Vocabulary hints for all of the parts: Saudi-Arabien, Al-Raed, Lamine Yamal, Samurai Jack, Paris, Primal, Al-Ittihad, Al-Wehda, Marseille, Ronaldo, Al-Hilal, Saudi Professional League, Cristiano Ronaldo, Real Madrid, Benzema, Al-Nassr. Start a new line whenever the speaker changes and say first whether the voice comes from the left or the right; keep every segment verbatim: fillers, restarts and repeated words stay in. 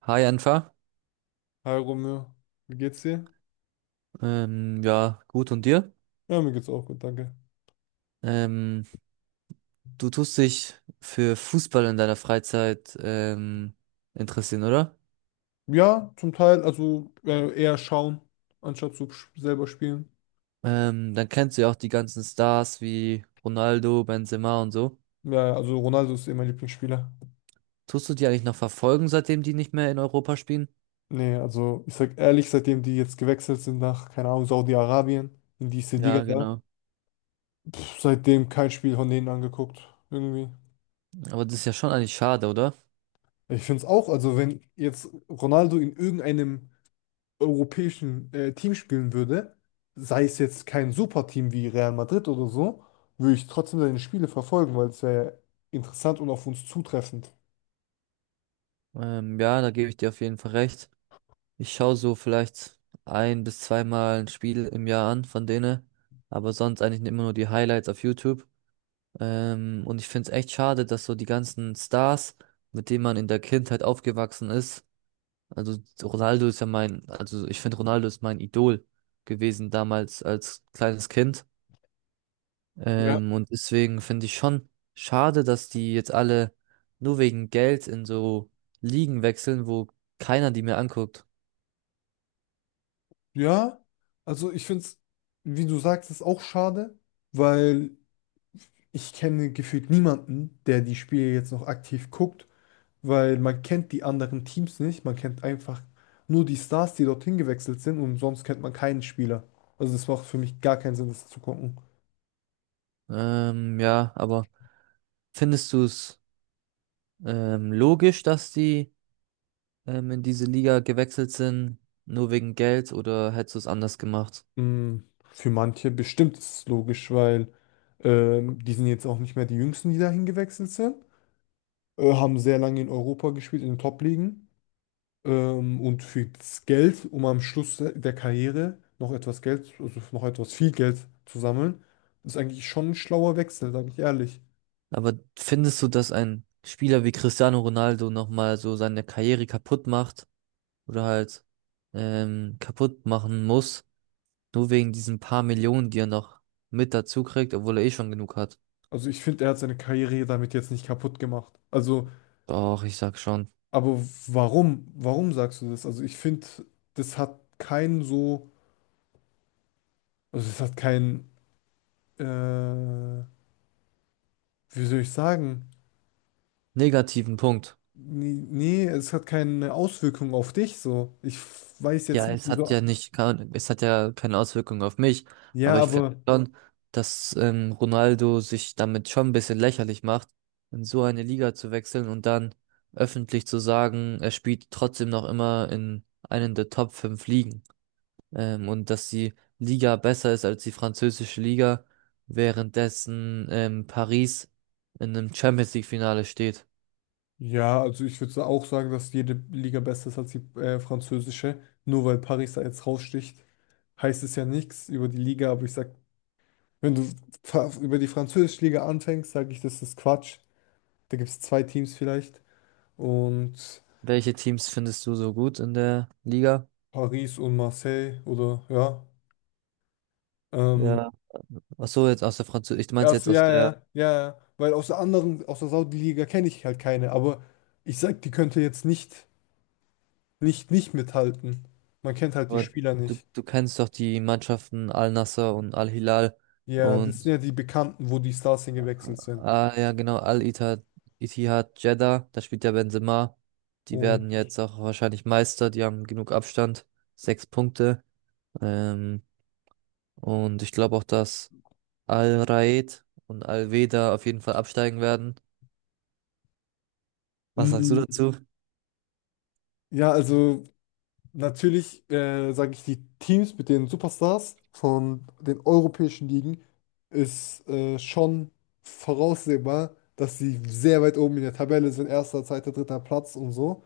right: Hi Anfa.
left: Hi Romeo, wie geht's dir?
right: Ähm, ja, gut und dir?
left: Ja, mir geht's auch gut, danke.
right: Ähm, du tust dich für Fußball in deiner Freizeit ähm, interessieren, oder?
left: Ja, zum Teil, also äh, eher schauen, anstatt zu sch- selber spielen.
right: Ähm, dann kennst du ja auch die ganzen Stars wie Ronaldo, Benzema und so.
left: Ja, ja, also Ronaldo ist eh mein Lieblingsspieler.
right: Tust du die eigentlich noch verfolgen, seitdem die nicht mehr in Europa spielen?
left: Nee, also ich sag ehrlich, seitdem die jetzt gewechselt sind nach, keine Ahnung, Saudi-Arabien, in diese Liga
right: Ja,
left: da,
right: genau.
left: pff, seitdem kein Spiel von denen angeguckt, irgendwie.
right: Aber das ist ja schon eigentlich schade, oder?
left: Ich find's auch, also wenn jetzt Ronaldo in irgendeinem europäischen äh, Team spielen würde, sei es jetzt kein Superteam wie Real Madrid oder so, würde ich trotzdem seine Spiele verfolgen, weil es wäre interessant und auf uns zutreffend.
right: Ähm, ja, da gebe ich dir auf jeden Fall recht. Ich schaue so vielleicht ein bis zweimal ein Spiel im Jahr an von denen, aber sonst eigentlich immer nur die Highlights auf YouTube. Ähm, und ich finde es echt schade, dass so die ganzen Stars, mit denen man in der Kindheit aufgewachsen ist, also Ronaldo ist ja mein, also ich finde Ronaldo ist mein Idol gewesen damals als kleines Kind.
left: Ja.
right: Ähm, und deswegen finde ich schon schade, dass die jetzt alle nur wegen Geld in so Ligen wechseln, wo keiner die mehr anguckt.
left: Ja, also ich finde es, wie du sagst, ist auch schade, weil ich kenne gefühlt niemanden, der die Spiele jetzt noch aktiv guckt, weil man kennt die anderen Teams nicht, man kennt einfach nur die Stars, die dorthin gewechselt sind und sonst kennt man keinen Spieler. Also das macht für mich gar keinen Sinn, das zu gucken.
right: Ähm, ja, aber findest du es ähm, logisch, dass die ähm, in diese Liga gewechselt sind, nur wegen Geld oder hättest du es anders gemacht?
left: Mm, Für manche bestimmt ist es logisch, weil ähm, die sind jetzt auch nicht mehr die Jüngsten, die dahin gewechselt sind, äh, haben sehr lange in Europa gespielt, in den Top-Ligen. Ähm, und für das Geld, um am Schluss der der Karriere noch etwas Geld, also noch etwas viel Geld zu sammeln, ist eigentlich schon ein schlauer Wechsel, sage ich ehrlich.
right: Aber findest du, dass ein Spieler wie Cristiano Ronaldo nochmal so seine Karriere kaputt macht oder halt ähm, kaputt machen muss, nur wegen diesen paar Millionen, die er noch mit dazu kriegt, obwohl er eh schon genug hat?
left: Also ich finde, er hat seine Karriere damit jetzt nicht kaputt gemacht. Also,
right: Doch, ich sag schon.
left: aber warum? Warum sagst du das? Also ich finde, das hat keinen so, also es hat keinen äh, wie soll ich sagen?
right: Negativen Punkt.
left: Nee, nee, es hat keine Auswirkung auf dich so. Ich weiß jetzt
right: Ja,
left: nicht,
right: es hat
left: wieso.
right: ja nicht, kein- es hat ja keine Auswirkung auf mich,
left: Ja,
right: aber ich finde
left: aber
right: schon, dass ähm, Ronaldo sich damit schon ein bisschen lächerlich macht, in so eine Liga zu wechseln und dann öffentlich zu sagen, er spielt trotzdem noch immer in einen der Top fünf Ligen. Ähm, und dass die Liga besser ist als die französische Liga, währenddessen ähm, Paris in einem Champions League Finale steht.
left: ja, also ich würde auch sagen, dass jede Liga besser ist als die äh, französische. Nur weil Paris da jetzt raussticht, heißt es ja nichts über die Liga. Aber ich sag, wenn du fa- über die französische Liga anfängst, sage ich, das ist Quatsch. Da gibt es zwei Teams vielleicht und
right: Welche Teams findest du so gut in der Liga?
left: Paris und Marseille oder ja. Ähm,
right: Ja. Ach so, jetzt aus der Französischen, ich
left: Ja,
right: meinte jetzt
left: so,
right: aus
left: ja,
right: der.
left: ja, ja, ja. Weil aus der anderen, aus der Saudi-Liga kenne ich halt keine, aber ich sag, die könnte jetzt nicht, nicht, nicht mithalten. Man kennt halt die
right: Aber
left: Spieler
right: du,
left: nicht.
right: du kennst doch die Mannschaften Al-Nassr und Al-Hilal
left: Ja, das sind
right: und,
left: ja die Bekannten, wo die Stars hingewechselt sind.
right: ah ja, genau, Al-Ittihad, Ittihad Jeddah, da spielt ja Benzema. Die
left: Und
right: werden jetzt auch wahrscheinlich Meister, die haben genug Abstand, sechs Punkte. Ähm, und ich glaube auch, dass Al-Raed und Al-Wehda auf jeden Fall absteigen werden. Was sagst du
left: mm,
right: dazu?
left: ja, also natürlich, äh, sage ich, die Teams mit den Superstars von den europäischen Ligen ist äh, schon voraussehbar, dass sie sehr weit oben in der Tabelle sind, erster, zweiter, dritter Platz und so.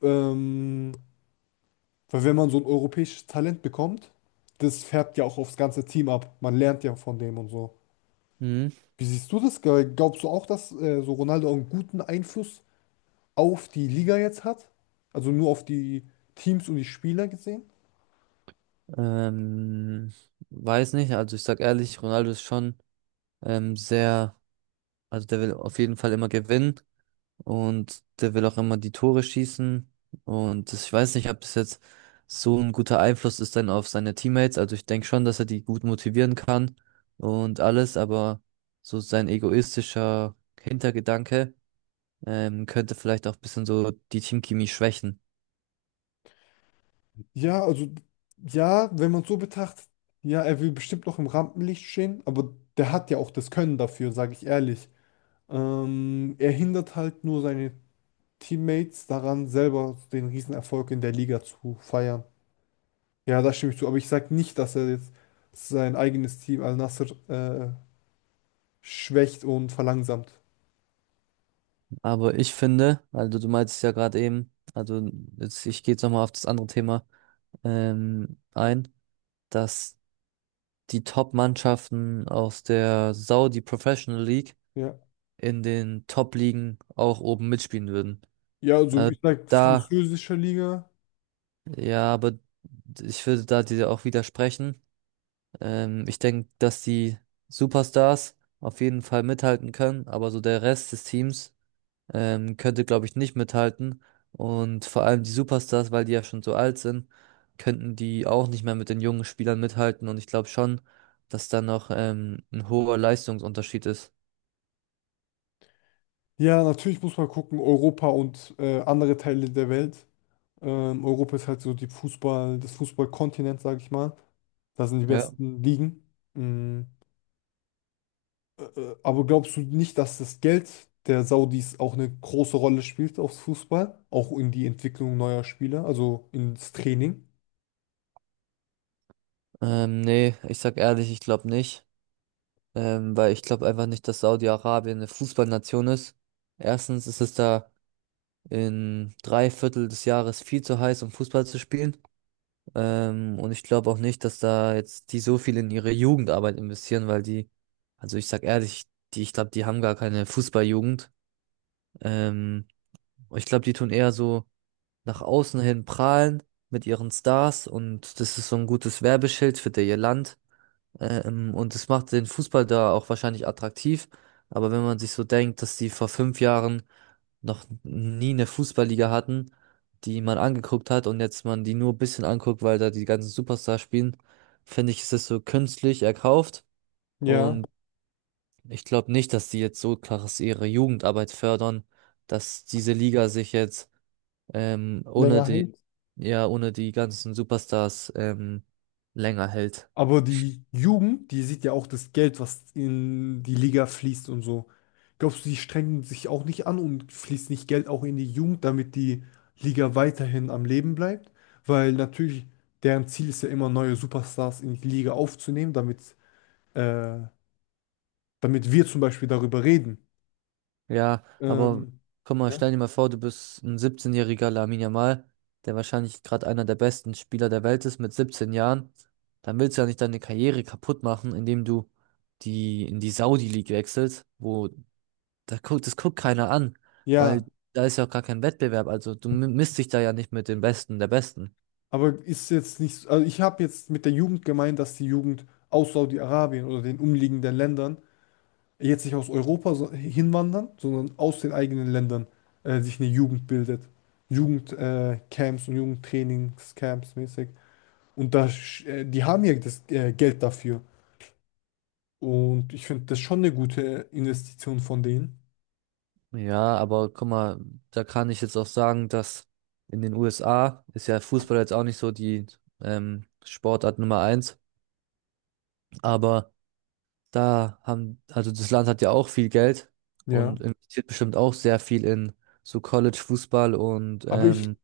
left: Ähm, Weil wenn man so ein europäisches Talent bekommt, das färbt ja auch aufs ganze Team ab. Man lernt ja von dem und so.
right: Mhm.
left: Wie siehst du das? Ge- Glaubst du auch, dass äh, so Ronaldo einen guten Einfluss auf die Liga jetzt hat? Also nur auf die Teams und die Spieler gesehen?
right: Ähm, weiß nicht, also ich sag ehrlich, Ronaldo ist schon ähm, sehr, also der will auf jeden Fall immer gewinnen. Und der will auch immer die Tore schießen. Und das, ich weiß nicht, ob das jetzt so ein guter Einfluss ist dann auf seine Teammates. Also ich denke schon, dass er die gut motivieren kann und alles, aber so sein egoistischer Hintergedanke ähm, könnte vielleicht auch ein bisschen so die Teamchemie schwächen.
left: Ja, also ja, wenn man es so betrachtet, ja, er will bestimmt noch im Rampenlicht stehen, aber der hat ja auch das Können dafür, sage ich ehrlich. Ähm, er hindert halt nur seine Teammates daran, selber den Riesenerfolg in der Liga zu feiern. Ja, da stimme ich zu. Aber ich sage nicht, dass er jetzt sein eigenes Team Al-Nassr äh, schwächt und verlangsamt.
right: Aber ich finde, also du meintest ja gerade eben, also jetzt, ich gehe jetzt nochmal auf das andere Thema ähm, ein, dass die Top-Mannschaften aus der Saudi Professional League
left: Ja.
right: in den Top-Ligen auch oben mitspielen würden.
left: Ja, also
right: Also
left: ich sage
right: da,
left: französische Liga.
right: ja, aber ich würde da dir auch widersprechen. Ähm, ich denke, dass die Superstars auf jeden Fall mithalten können, aber so der Rest des Teams ähm, könnte, glaube ich, nicht mithalten. Und vor allem die Superstars, weil die ja schon so alt sind, könnten die auch nicht mehr mit den jungen Spielern mithalten. Und ich glaube schon, dass da noch ähm, ein hoher Leistungsunterschied ist.
left: Ja, natürlich muss man gucken, Europa und äh, andere Teile der Welt. Ähm, Europa ist halt so die Fußball, das Fußballkontinent, sage ich mal. Da sind die
right: Ja.
left: besten Ligen. Mm, äh, äh, aber glaubst du nicht, dass das Geld der Saudis auch eine große Rolle spielt aufs Fußball? Auch in die Entwicklung neuer Spieler, also ins Training?
right: Ähm, nee, ich sag ehrlich, ich glaube nicht. Ähm, weil ich glaube einfach nicht, dass Saudi-Arabien eine Fußballnation ist. Erstens ist es da in drei Viertel des Jahres viel zu heiß, um Fußball zu spielen. Ähm, und ich glaube auch nicht, dass da jetzt die so viel in ihre Jugendarbeit investieren, weil die, also ich sag ehrlich, die, ich glaube, die haben gar keine Fußballjugend. Ähm, ich glaube, die tun eher so nach außen hin prahlen mit ihren Stars und das ist so ein gutes Werbeschild für ihr Land. Ähm, und es macht den Fußball da auch wahrscheinlich attraktiv. Aber wenn man sich so denkt, dass die vor fünf Jahren noch nie eine Fußballliga hatten, die man angeguckt hat und jetzt man die nur ein bisschen anguckt, weil da die ganzen Superstars spielen, finde ich, ist es so künstlich erkauft.
left: Ja.
right: Und ich glaube nicht, dass die jetzt so krass ihre Jugendarbeit fördern, dass diese Liga sich jetzt ähm, ohne
left: Länger
right: die,
left: hält.
right: ja, ohne die ganzen Superstars ähm, länger hält.
left: Aber die Jugend, die sieht ja auch das Geld, was in die Liga fließt und so. Glaubst du, die strengen sich auch nicht an und fließt nicht Geld auch in die Jugend, damit die Liga weiterhin am Leben bleibt? Weil natürlich deren Ziel ist ja immer, neue Superstars in die Liga aufzunehmen, damit, äh, damit wir zum Beispiel darüber reden.
right: Ja, aber
left: Ähm,
right: guck mal,
left: ja,
right: stell dir mal vor, du bist ein siebzehnjähriger-jähriger Lamine Yamal, der wahrscheinlich gerade einer der besten Spieler der Welt ist mit siebzehn Jahren. Dann willst du ja nicht deine Karriere kaputt machen, indem du die in die Saudi-League wechselst, wo da guckt, das guckt keiner an, weil
left: ja,
right: da ist ja auch gar kein Wettbewerb. Also du mi- misst dich da ja nicht mit den Besten der Besten.
left: aber ist jetzt nicht, also ich habe jetzt mit der Jugend gemeint, dass die Jugend aus Saudi-Arabien oder den umliegenden Ländern jetzt nicht aus Europa so- hinwandern, sondern aus den eigenen Ländern äh, sich eine Jugend bildet. Jugendcamps äh, Camps und Jugendtrainingscamps mäßig. Und da, sch- äh, die haben ja das äh, Geld dafür. Und ich finde das schon eine gute Investition von denen.
right: Ja, aber guck mal, da kann ich jetzt auch sagen, dass in den U S A ist ja Fußball jetzt auch nicht so die ähm, Sportart Nummer eins, aber da haben, also das Land hat ja auch viel Geld
left: Ja.
right: und investiert bestimmt auch sehr viel in so College-Fußball und
left: Aber mhm,
right: ähm,
left: ich,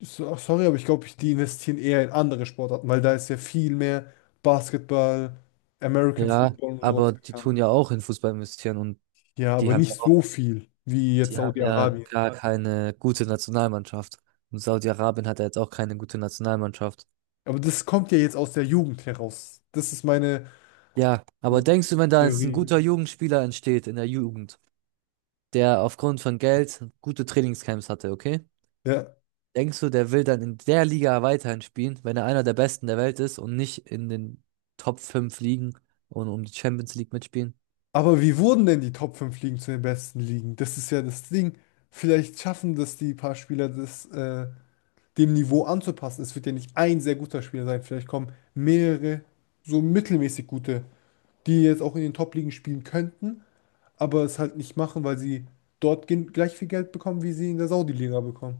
left: so, sorry, aber ich glaube, ich, die investieren eher in andere Sportarten, weil da ist ja viel mehr Basketball, American
right: ja,
left: Football und sowas
right: aber die
left: bekannt.
right: tun ja auch in Fußball investieren und
left: Ja,
right: die
left: aber
right: haben ja
left: nicht mhm,
right: auch,
left: so viel wie jetzt
right: die haben ja
left: Saudi-Arabien.
right: gar keine gute Nationalmannschaft. Und Saudi-Arabien hat ja jetzt auch keine gute Nationalmannschaft.
left: Aber das kommt ja jetzt aus der Jugend heraus. Das ist meine
right: Ja, aber denkst du, wenn da jetzt ein
left: Theorie.
right: guter Jugendspieler entsteht in der Jugend, der aufgrund von Geld gute Trainingscamps hatte, okay?
left: Ja.
right: Denkst du, der will dann in der Liga weiterhin spielen, wenn er einer der Besten der Welt ist und nicht in den Top fünf Ligen und um die Champions League mitspielen?
left: Aber wie wurden denn die Top fünf Ligen zu den besten Ligen? Das ist ja das Ding. Vielleicht schaffen das die paar Spieler, das äh, dem Niveau anzupassen. Es wird ja nicht ein sehr guter Spieler sein. Vielleicht kommen mehrere so mittelmäßig gute, die jetzt auch in den Top-Ligen spielen könnten, aber es halt nicht machen, weil sie dort gen- gleich viel Geld bekommen, wie sie in der Saudi-Liga bekommen.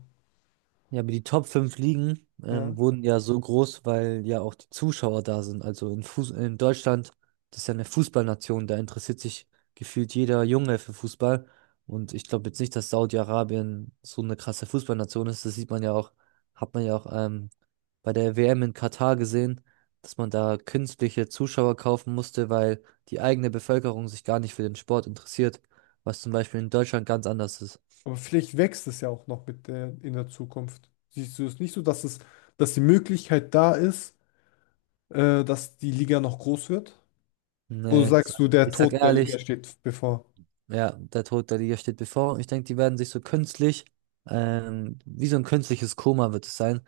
right: Ja, aber die Top fünf Ligen
left: Ja.
right: ähm, wurden ja so groß, weil ja auch die Zuschauer da sind. Also in Fuß in Deutschland, das ist ja eine Fußballnation, da interessiert sich gefühlt jeder Junge für Fußball. Und ich glaube jetzt nicht, dass Saudi-Arabien so eine krasse Fußballnation ist. Das sieht man ja auch, hat man ja auch ähm, bei der We Em in Katar gesehen, dass man da künstliche Zuschauer kaufen musste, weil die eigene Bevölkerung sich gar nicht für den Sport interessiert, was zum Beispiel in Deutschland ganz anders ist.
left: Aber vielleicht wächst es ja auch noch mit der, in der Zukunft. Siehst du es nicht so, dass es, dass die Möglichkeit da ist, äh, dass die Liga noch groß wird? Oder
right: Nee,
left: sagst
right: sag,
left: du, der
right: ich sag
left: Tod der Liga
right: ehrlich.
left: steht bevor?
right: Ja, der Tod der Liga steht bevor. Und ich denke, die werden sich so künstlich, ähm, wie so ein künstliches Koma wird es sein.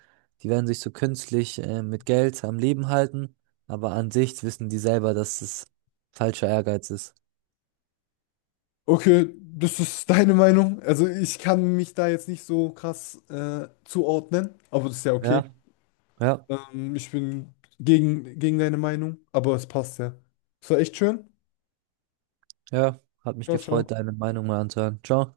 right: Die werden sich so künstlich, äh, mit Geld am Leben halten. Aber an sich wissen die selber, dass es falscher Ehrgeiz ist.
left: Okay, das ist deine Meinung. Also ich kann mich da jetzt nicht so krass äh, zuordnen, aber das ist ja okay.
right: Ja, ja,
left: Ähm, ich bin gegen, gegen deine Meinung, aber es passt ja. Es war echt schön.
right: ja. Hat mich
left: Ciao,
right: gefreut,
left: ciao.
right: deine Meinung mal anzuhören. Ciao.